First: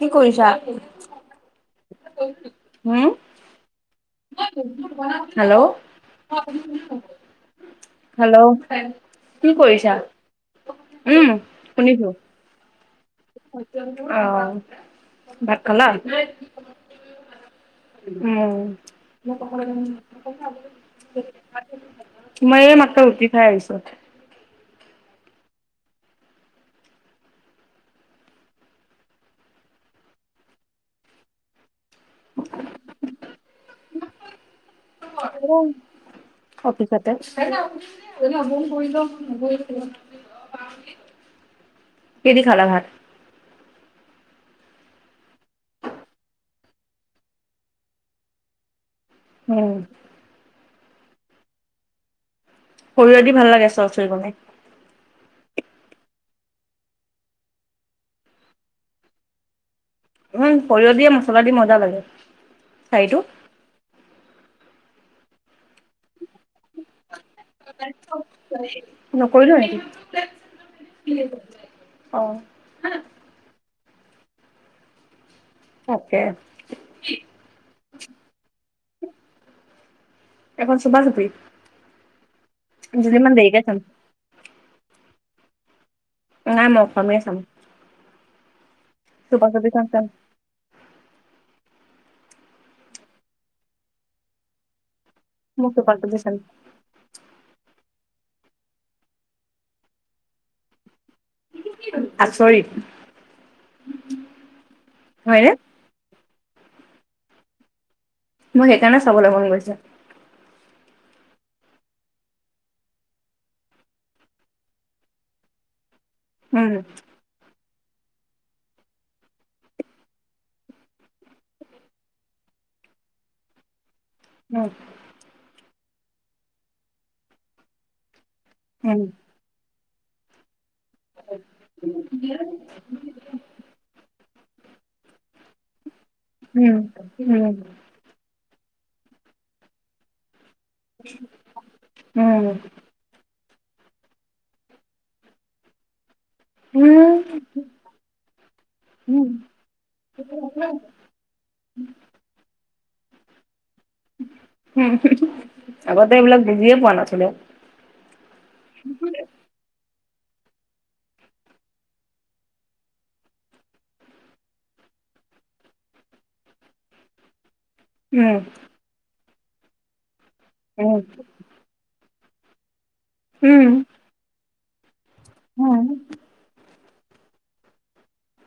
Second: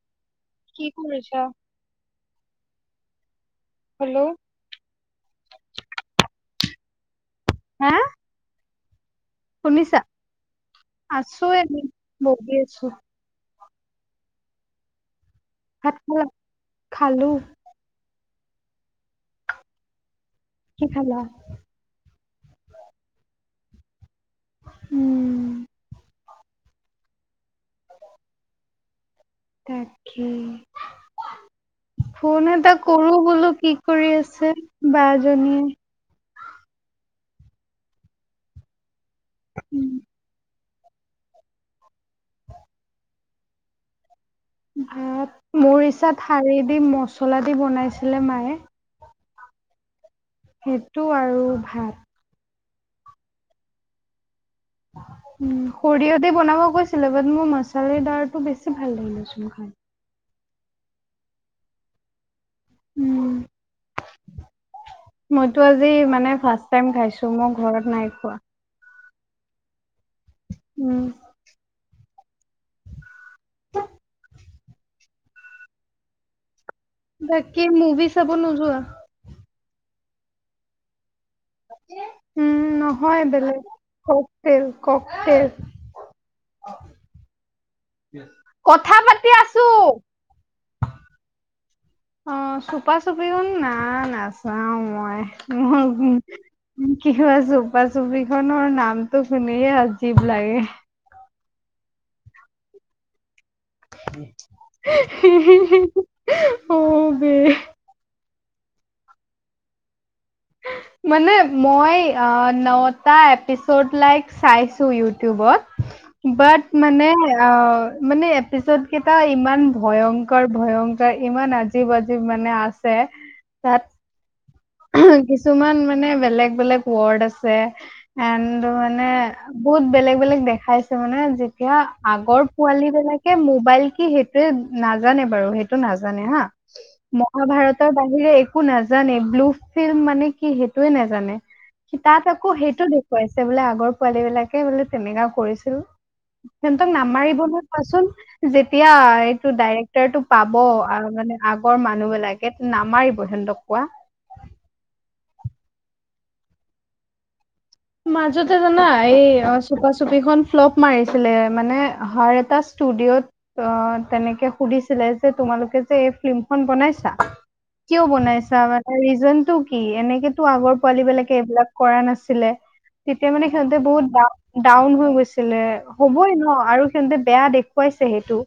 উ [unintelligible] কি কৰিছা? হু হেল্ল'। হেল্ল'। হা হেল্ল'। শুনিছা? উম, আছো এনে শুনিছো। বহি আছো। অ, ভাত খালা? খালো। উম [unintelligible] কি খালা? মই এই মাত্ৰ ৰুটি খাই আহিছো। উম। তাকেই। ফোন এটা কৰো বোলো কি কৰি আছে বাজনীয়ে। অফিচতে [unintelligible] কি দি খালা ভাত? ভাত মোৰ ইচ্ছাত থালি দি মচলা দি বনাইছিলে মায়ে। উম। সেইতো আৰু ভাত। সৰিয়হ দি ভাল লাগে চৰচৰি বনাই। [inaudible] উম সৰিয়হ দি বনাব কৈছিলে বাট মোৰ মচালাদাৰটো বেছি ভাল লাগিলেচোন খাই। উম সৰিয়হ দিয়ে মচলা দি মজা লাগে চাইটো। উম মইতো আজি মানে ফাৰ্ষ্ট টাইম খাইছো। মোৰ ঘৰত নাই খোৱা। নকৰিলো উম নেকি? অ তাকে। বাকি মুভি চাব নোযোৱা? এখন চুপা চুপি উম, দুদিন নহয় মান দেৰিকে বেলেগ। চাম। Cocktail, cocktail. নাই মই অসমীয়াই চাম। [inaudible] পাতি চুপা আছো চুটি খন চাম। অ চুপা চুপি খন না নাচাও মই। মই চুপা চুপি চাম। উম কি হয় চুপা চুপ ছবিখনৰ নামটো শুনিয়ে আজীৱ লাগে। আচৰিত। হয়নে? অ বে মোক সেইকাৰণে চাবলৈ মন গৈছে। [unintelligible] মানে মই নটা এপিচড লাইক চাইছো ইউটিউবত। বাট উম, মানে অ মানে এপিছদ কেইটা ইমান ভয়ংকৰ, ভয়ংকৰ। ইমান আজিৱ আজিৱ মানে আছে। তাত উম, কিছুমান মানে বেলেগ বেলেগ ৱৰ্ড আছে এণ্ড উম, মানে বহুত বেলেগ বেলেগ দেখাইছে। মানে যেতিয়া আগৰ পোৱালী বিলাকে মোবাইল কি সেইটোয়ে নাজানে বাৰু সেইটো নাজানে হা। উম, উম, মহাভাৰতৰ বাহিৰে একো নাজানে, ব্লু ফিল্ম মানে কি সেইটোৱে নাজানে। তাত আকৌ উম, সেইটো দেখুৱাইছে। বোলে আগৰ পোৱালীবিলাকে বোলে তেনেকা কৰিছিল। সিহঁতক নামাৰিব উম, নহয় কোৱাচোন। যেতিয়া উম, এইটো ডাইৰেক্টৰ টো পাব আৰু মানে আগৰ মানুহ বিলাকে নামাৰিব সিহঁতক কোৱা। আগতে এইবিলাক বুজিয়ে পোৱা নাছিলো মাজতে জানা এই অ চুপা চুপি চুপি খন ফ্লপ মাৰিছিলে মানে অ হাৰ এটা ষ্টুডিঅ'ত অ তেনেকে সুধিছিলে যে তোমালোকে যে এই ফিল্মখন বনাইছা কিয় উম, বনাইছা মানে ৰিজন টো কি এনেকেতো আগৰ উম, পোৱালি বিলাকে এইবিলাক কৰা নাছিল তেতিয়া মানে উম, সিহঁতে বহুত ডা ডাউন হৈ গৈছিলে উম, হ'বই ন আৰু তেন্তে বেয়া দেখুৱাইছে সেইটো,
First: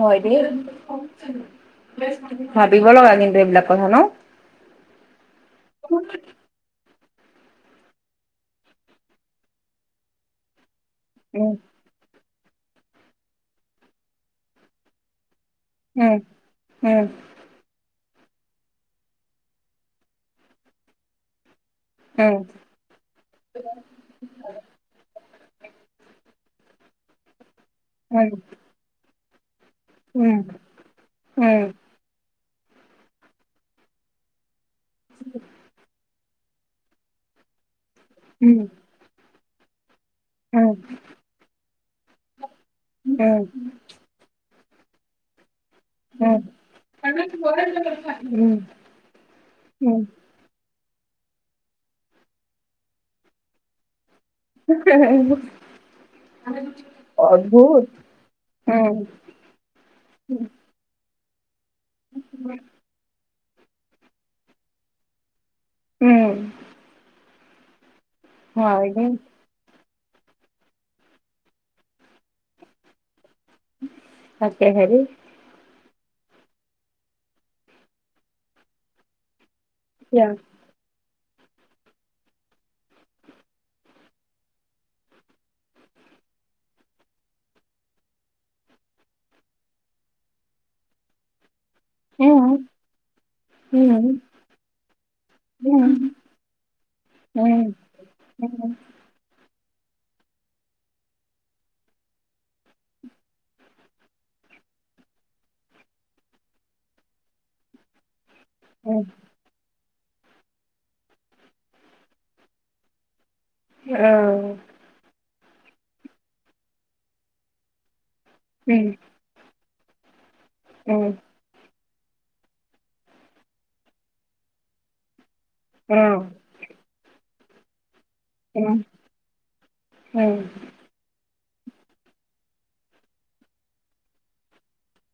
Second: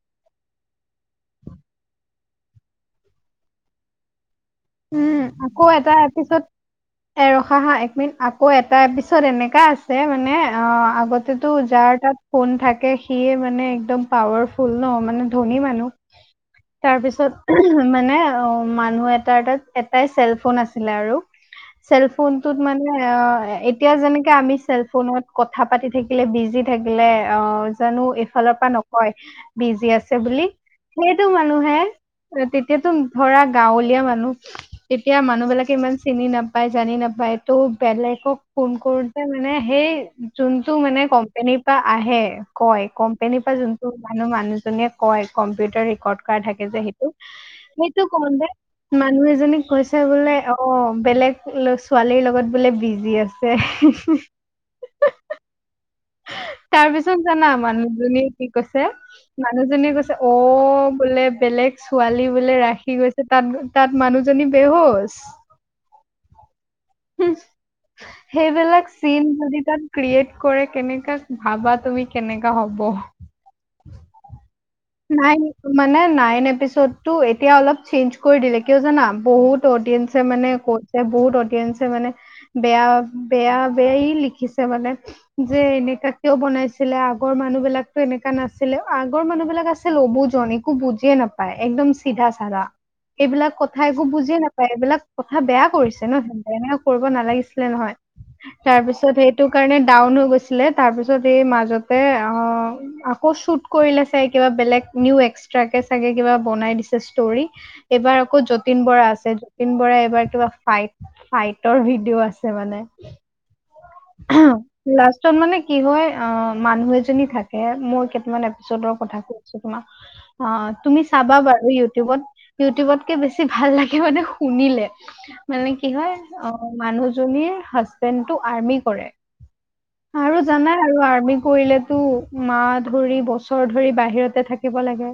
হয় দেই ভাবিব লগা কিন্তু এইবিলাকত ন উম আকৌ এটা এপিছত এ ৰখা হা এক মিনিট আকৌ এটা এপিছত এনেকা আছে মানে অ আগতেতো উম, যাৰ তাত ফোন থাকে সিয়ে মানে একদম পাৱাৰফুল ন মানে ধনী মানুহ উম, উম, তাৰপিছত মানে অ মানুহ এটা তাৰ তাত এটাই চেল ফোন আছিলে আৰু চেলফোন টোত উম, মানে এতিয়া যেনেকে আমি চেলফোনত কথা পাতি থাকিলে বিজি থাকিলে অ জানো এইফালৰ পৰা নকয় বিজি আছে উম, বুলি সেইটো উম, মানুহে তেতিয়াতো ধৰা গাঁৱলীয়া মানুহ, তেতিয়া মানুহ বিলাকে ইমান চিনি নাপায় জানি নাপায় টো বেলেগক উম, ফোন কৰোতে মানে সেই উম, উম, যোনতটো মানে কোম্পনীৰ পৰা আহে কয় কোম্পেনীৰ উম, পৰা যোনটো মানুহ মানুহ কয় কম্পিউটাৰ ৰেকৰ্ড কৰা উম, থাকে যে সেইটো সেইটো কম দে উম, মানুহ এজনীক উম, কৈছে বোলে অ বেলেগ ছোৱালীৰ লগত বোলে বিজি আছে ওহ হে হে হে, হয় তাৰ পিছত জানা মানুহজনী কি কৈছে উম, মানুহজনীয়ে কৈছে অ বোলে বেলেগ ছোৱালী বোলে ৰাখি গৈছে তাত তাত মানুহজনী বেহচ উম হয় সেইবিলাক দেই, চিন যদি তাত ক্ৰিয়েট কৰে কেনেকা ভাবা তুমি কেনেকা হ'ব তাকে হে নাইন মানে নাইন এপিচোদটো এতিয়া অলপ চেঞ্চ কৰি দিলে কিয় জানা বহুত অডিয়েঞ্চে মানে কৈছে বহুত মানে বেয়া বেয়া বেয়াই লিখিছে মানে যে এনেকুৱা কিয় বনাইছিলে আগৰ মানুহ বিলাকো এনেকা নাছিলে আগৰ মানুহ বিলাক আছিল। ল'বোজন একো বুজিয়ে নাপায় একদম চিধা উম, চাধা এইবিলাক কথা একো উম, বুজিয়ে নাপায় এইবিলাক কথা বেয়া কৰিছে ন স এনেকে কৰিব নালাগিছিলে নহয়, তাৰপিছত সেইটো সেইকাৰণে ডাউন হৈ গৈছিলে তাৰ পিছত এই মাজতে অ আকৌ শুট কৰিলে চ কিবা, বেলেগ নিউ এক্সট্ৰাকে চাগে কিবা বনাই দিছে ষ্টৰি এইবাৰ আকৌ যতীন বৰা আছে যতীন বৰাই যতিন বৰাই কিবা ফাইট ফাইটৰ ভিডিঅ' আছে মানে আহ ত মানে কি হয় অ মানুহ এজনী থাকে মই কেইটান এপিচদৰ কথা কছো, অ অ তুমি চাবা বাৰু ইউটিউব ইটিউবত ইউটিউবতকে বেছি ভাল লাগে মানে শুনিলে মানে কি হয় অ মানুহজনীৰ হাজবেণ্ডটো আৰ্মিত আৰু জানাই আৰু কৰিলেতো মাহ ধৰি বছৰ ধৰি বাহিৰতে থাকিব লাগে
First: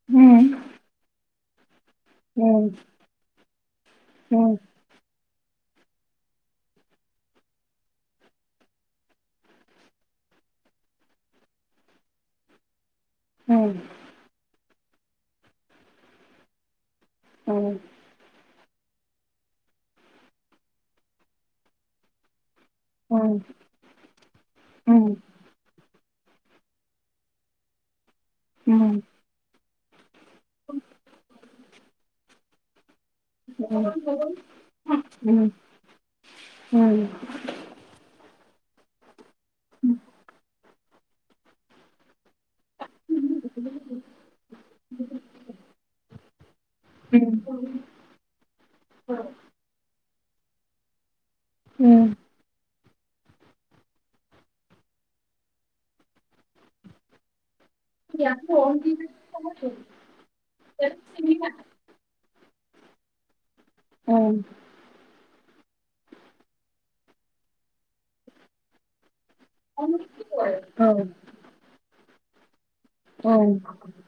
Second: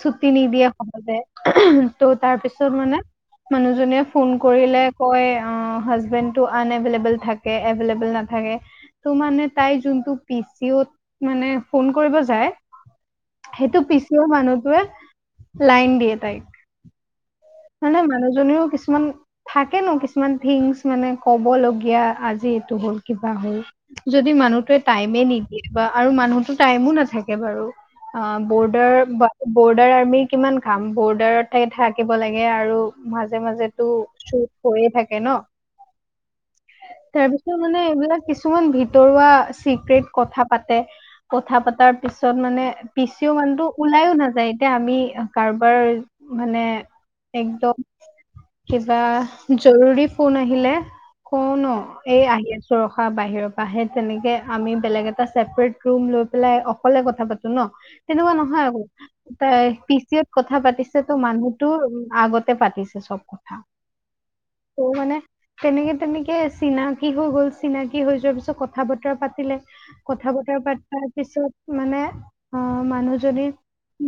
চুতি নিদিয়ে সহজে। ত' তাৰ পিছত মানে মানুহজনীয়ে ফোন কৰিলে কয় অঁ হাজবেণ্ডটো আন এভেইলেবল থাকে। এবেলেবুল নাথাকে, ত মানে তাই যোনতো পি, চি, অঁ, মানে ফন কৰিব যে সেইটো পিচিও মানুহটোৱে লাইন দিয়ে তাইক মানে মানুহজনীও কিছু কিছুমান থাকেনো। কিছুমান থিংছ মানে ক'বলগীয়া আজিত! হল কিবা হ'ল যদি মানুহটোৱে টাইমে নিদিয়ে বা আৰু মানুহতো টাইমো নাথাকে বাৰু অঁ বৰ্ডাৰ বৰ্ডাৰ আৰ্মিক কিমান খাম বৰ্ডাৰত থাকে থ আঁকিব লাগে আৰু মাজে মাজে তো চুট হৈয়ে থাকে ন। তাৰ পিছত মানে এইবিলাক কিছু কিছুমান ভিতৰুৱা চিক্ৰেট কথা পাতে কথা পতাৰ পিছত পত মানে পিচিও মানুতো ওলাইওঁ নাযায় এতিয়া আমি কাৰোবাৰ মানে একদম কিবা জৰুৰী ফোন আহিলে। কন এই আহি আছে। চ ৰখা বাহিৰৰ পৰা সে তেনেকে আমি বেলেগ এটা ছেপাৰেট ৰুম লৈ। অকলে কথা পাটো ন তেনেকুৱা নহয় অ। পি চি অ ত কথা পাতিছেটো মাই। আহুটো উম। আগতে পাতিছে চব কথা। ত মানে তেনেকে তেনেকে চিনাক। কি হৈ গ'ল। চিনাকি হৈ যোৱাৰ পিছত কথা বতৰা পা। পাতিলে। কথা বতৰা পাতাৰ পিছত মানে। অঁ মানুহ যদি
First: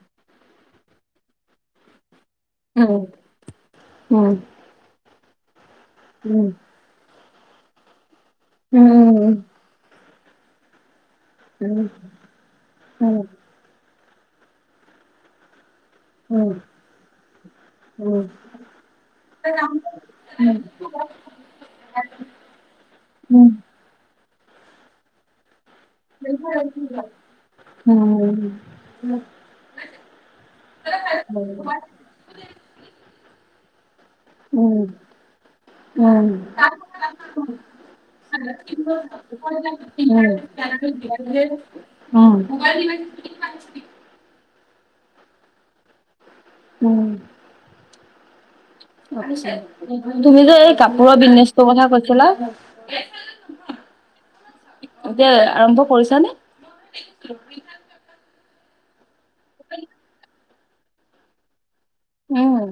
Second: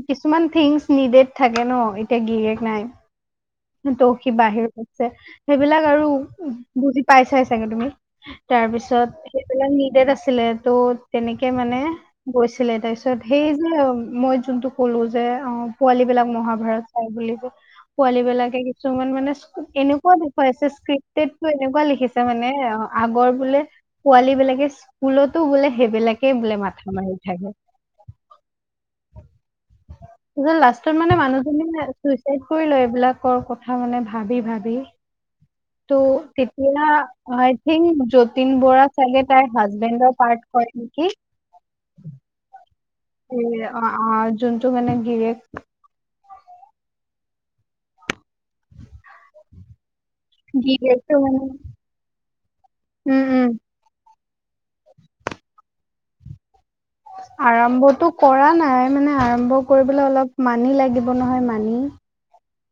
কিছুমান থিংচ নিডেড থাকে ন এতিয়া গিৰিয়েক নাই। ত সি বাহিৰত আছে। সেইবিলাক আৰু বুজি পাই চাই চাগে তুমি। তাৰপিছত সেইবিলাক নিডেড আছিলে ত'। তেনেকে মানে গৈছিলে। তাৰপিছত সেই যে মই যোনটো কলো যে অঁ। পোৱালী বিলাক মহাভাৰত চাই বুলি ক। পোৱালী বিলাকে কিছুমান মানে এনেকুৱা দেখুৱাইছে স্কৃপটেদটো এনেকুৱা লিখিছে মানে অঁ। আগৰ বোলে পোৱালী বিলাকে স্কুলতো বোলে। সেইবিলাকেই বোলে মাথা মাৰি থাকে। তাচত লাষ্টত মানে মানুহজনিয়ে চুচাইদ কৰি লয় বোলে কৰ কথা মানে। ভাবি ভাবি। ত তেতিয়া, I think um, Jatin Bora চাগে তাইৰ হাজবেণ্ডৰ পাৰ্ট। কৰে নেকি ওম। এ অঁ অঁ যোনটো মানে গিৰিয়েক। উম। তুমি যে এই গিৰিয়েকটো কাপোৰৰ মানে বিজনেচটোৰ কথা কৈছিলা? [unintelligible] এতিয়া আৰম্ভ কৰিছো। আৰম্ভতো কৰা নাই মানে আৰম্ভ কৰিবলৈ অলপ মানি লাগিব নহয় মানি। উম।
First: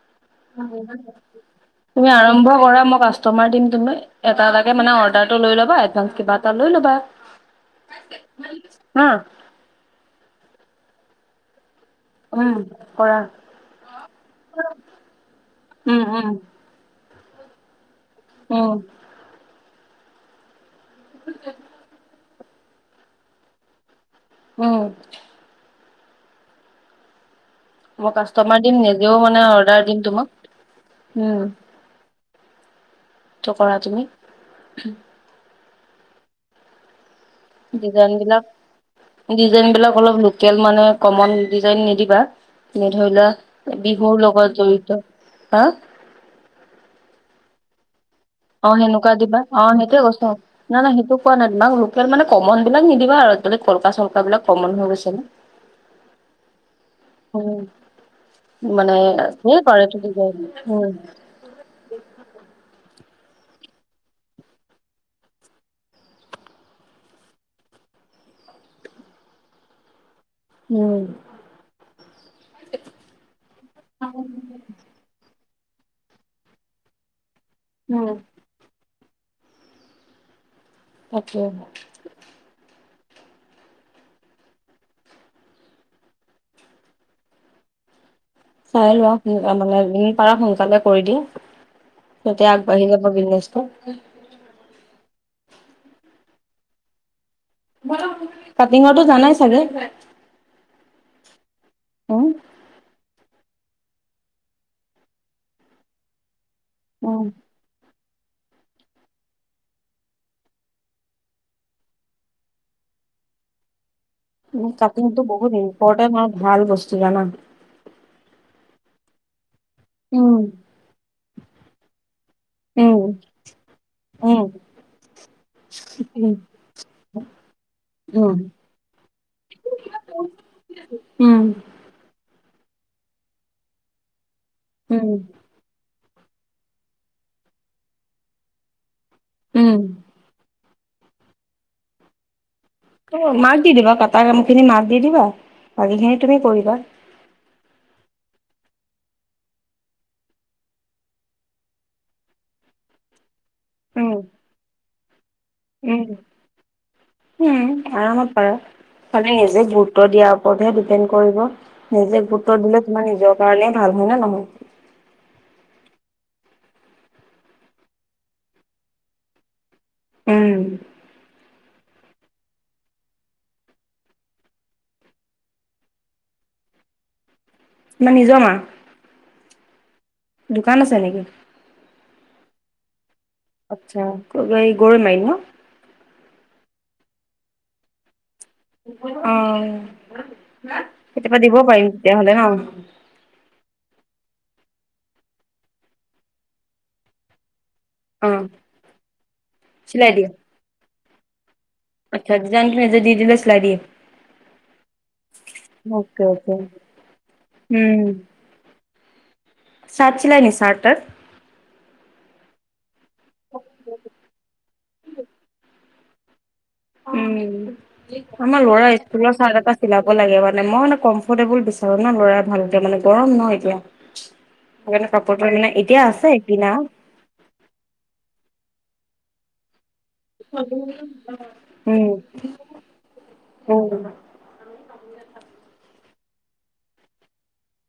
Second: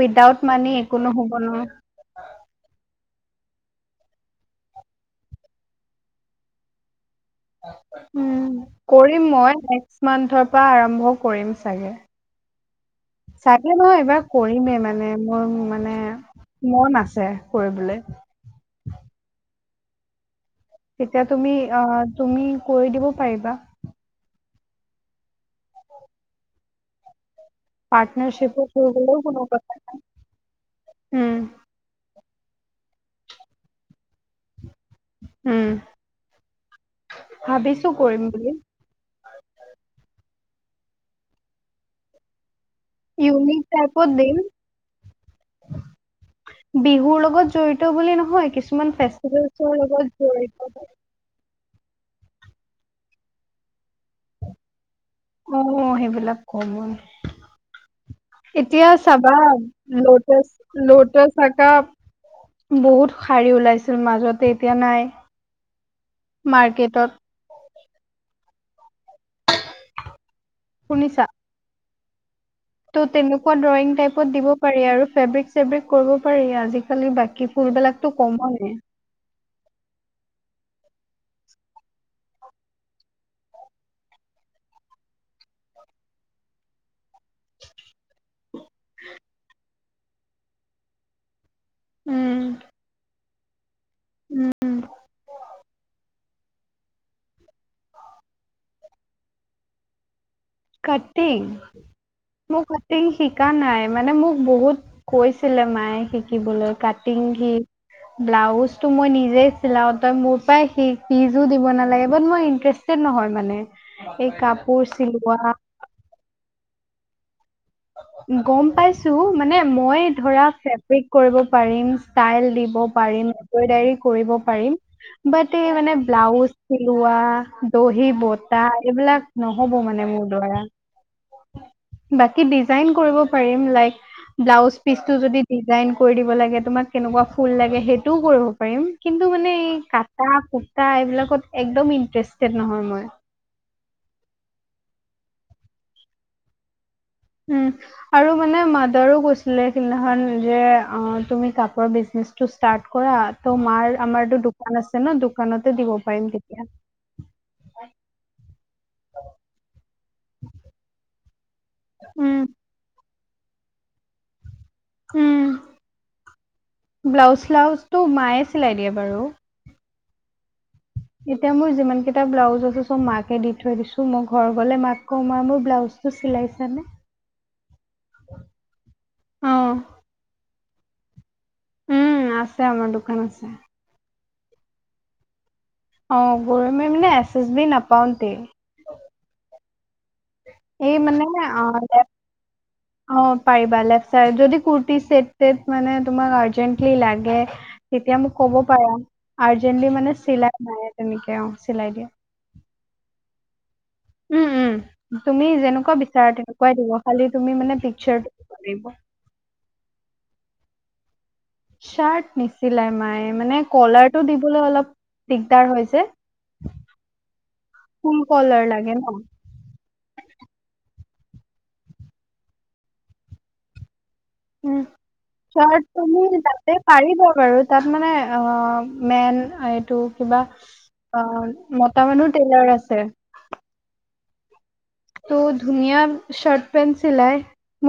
উইদাউট মানি একো নহ'ব নহয় তুমি আৰম্ভ কৰা। মোক আছ কাষ্টমাৰ দিম তুমি। এটা এটাকে মানে অৰ্ডাৰটো লৈ ল'বা। এডভান্স কিবা এটা লৈ ল'বা। উম হা কৰিম মই। নেক্স মান্থৰ পৰা আৰম্ভ কৰিম চাগে। উম। কৰা চাগে নহয় এবাৰ কৰিমেই মানে মই মানে উম উম মন আছে। কৰিবলৈ। উম। তেতিয়া তুমি আহ তুমি কৰি দিব পাৰিবা। উম। মই কাষ্টমাৰ পাৰ্টনাৰশ্বিপত দিম হৈ নিজেও গ'লেও কোনো মানে কথা অৰ্ডাৰ নাই। দিম তোমাক। উম, ত কৰা তুমি। উম। ভাবিছো কৰিম বুলি। ডিজাইনবিলাক অলপ লোকেল মানে, কমন ডিজাইন নিদিবা। এনে ধৰি ইউনিক লোৱা টাইপত বিহুৰ দিম। লগত জড়িত। হা। বিহুৰ লগত জৰিত অ' সেনেকুৱা দিবা। অ' সেইটোৱে লগত কৈছো। জড়িত। নাই নাই সেইটো কোৱা নাই তোমাক। লোক কেল মানে কমনবিলাক নিদিবা আৰু কলকা-চলকা অ' সেইবিলাক কমন। উম এতিয়া মানে চাবা ধেৰ কৰে টো ডিজাইন লোটচ-লোটচ একাপ। বহুত শাৰী ওলাইছিল মাজতে, এতিয়া নাই। মাৰ্কেটত। উম। শুনিছা? ত' তেনেকুৱা ড্ৰয়িং টাইপত দিব পাৰি আৰু। ফেব্ৰিক-চেব্ৰিক কৰিব পাৰি আজিকালি বাকী। উম ফুলবিলাকটো কমনেই। তাকে। চাই লোৱা সোন, মানে যিমান পাৰা সোনকালে কৰি দিয়া। উম, তেতিয়া আগবাঢ়ি যাব [unintelligible] কাটিঙৰটো জানাই চাগে। কাটিং, উম মোৰ কাটিং শি শিকা নাই মানে, মোক বহুত কৈছিলে মায়ে শিকিবলৈ উম কাটিং শিক। ব্লাউজোটো মই নিজে চিলাও। তই মোৰ পৰা শিক ফিজো দিব নালাগে। বাট মই ইণ্টাৰেষ্ট নহয় মানে। এই উম, কাপোৰ চিল কাটিংটো বহুত ইম্পৰ্টেণ্ট হয়। ভাল বস্তু জানা? গম পাইছো, মানে মই উম, ধৰা ফেব্ৰিক কৰিব পাৰিম। ষ্টাইল দিব উম, পাৰিম। এমব্ৰইডাৰী কৰিব উম, পাৰিম। বাত এই মানে, উম, ব্লাউজ চিলোৱা, দহি উম, বতা এইবিলাক নহ'ব। নহ'ব মানে মোৰ দ্বাৰা। উম, বাকী ডিজাইন কৰিব পাৰিম। লাইক ব্লাউজ উম, পিচটো যদি ডিজাইন কৰি দিব লাগে, তোমাক কেনেকুৱা ফুল লাগে সেইটোও কৰিব পাৰিম কিন্তু মানে এই উম। কাটা টা এইবিলাকত একদম ইণ্টাৰেষ্ট অ' মাক দি দিবা কাটা কামখিনি মাক দি দিবা। বাকীখিনি তুমি কৰিবা। উম, আৰু মানে মাদাৰো কৈছিলে সেইদিনাখন যে অ' তুমি কাপোৰ বিজনে ষ্টাৰ্ট কৰা। ত' মাৰ উম, আমাৰটো দোকান আছে ন? দোকানতে দিব উম, পাৰিম তেতিয়া। উম, আৰামত পাৰা। খালি নিজে গুৰুত্ব দিয়াৰ ওপৰতহে ডিপেণ্ড কৰিব। নিজে উম গুৰুত্ব দিলে তোমাৰ নিজৰ কাৰণেই ভাল। হয় নে নহয়? উম ব্লাউজ-শ্লাউজটো মায়ে চিলাই দিয়ে বাৰু। উম। এতিয়া মোৰ যিমানকেইটা ব্লাউজ আছে চব মাকে দি থৈ দিছো, মই ঘৰ গ'লে মাক কওঁ, মা মোৰ ব্লাউজ চিলাইছা নে? মা নিজৰ মা। দোকান আছে নেকি? উম আছে আমাৰ দোকান আছে। আচ্ছা। গৰৈমাৰীত ন? অ' গৰৈমাৰী মানে এচএছবি নাপাওঁতে। অ'। এই মানে কেতিয়াবা দিব আ, পাৰিম তেতিয়াহ'লে ন? অ পাৰিবা লেফট যদি কুুৰ্তি চেট-তেট মানে তোমাক আৰ্জেন্টলি লাগে তেতিয়া মোক অ', ক'ব পাৰা। আৰ্জেন্টলি মানে চিলাই মায়ে তেনেকে। চিলাই দিয়ে আচ্ছা ডিজাইনখিনি দি দিলে চিলাই দিয়ে? উম। উ তুমি যেনেকুৱা বিচাৰা তেনেকুৱাই দিব খালি তুমি মানে উম পিকচাৰ দিব লাগিব। চাৰ্ট ছিলাই নি চাৰ্ট তাত? চাৰ্ট নিছিলাই মায়ে মানে কলাৰটো দিবলৈ অলপ দিগদাৰ হয় যে। ফুল উম আমাৰ কলাৰ ল'ৰা লাগে স্কুলৰ ন চাৰ্ট এটা চিলাব লাগে মানে মই মানে কম এফটেবল বিচাৰো ন ল'ৰাই ভালতে মানে গৰম নহ এতিয়া উ সেইকাৰণে কাপোৰটো মানে চাৰ্ট এতিয়া আছে তুমি কিনা তাতে পাৰিব বাৰু তাত মানে অ মেইন এইটো কিবা অ মতা উম মানুহৰ টেইলাৰ আছে। উম ত' ধুনীয়া চাৰ্ট পেন্ট চিলাই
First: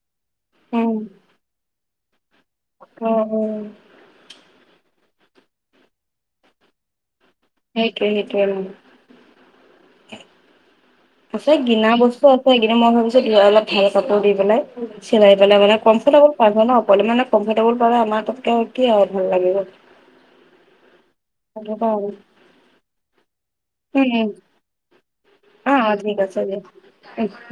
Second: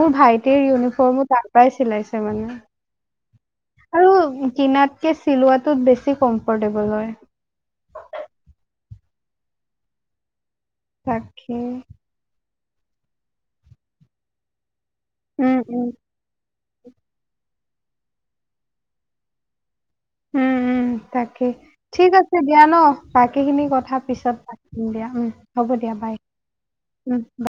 মোৰ ভাইটিৰ ইউনিফৰ্মো তাৰ পৰাই চিলাইছে মানে অহ অহ আৰু কিনাতকে চিলোৱাটোত বেছি কম্ফৰ্টেবল হয়। সেইটোৱ সেইটোৱে। আছে তাকে গিনা বস্তু আছে কিন্তু মই ভাবিছো ধৰা অলপ ভাল কাপোৰ দি পেলাই চিলাই উম পেলাই মানে উম কম্ফৰ্টেবল পাব ন। মানে কমফটেবল কৰে আমাৰ ততকে কি আৰু ভাল লাগিব উম উম তাকে সেইটো ঠিক কাৰণে আছে দিয়া ন বাকী খিনি কথা উম পিছত পাতিম দিয়া উম হ'ব অ অ দিয়া বাই ঠিক আছে দিয়া।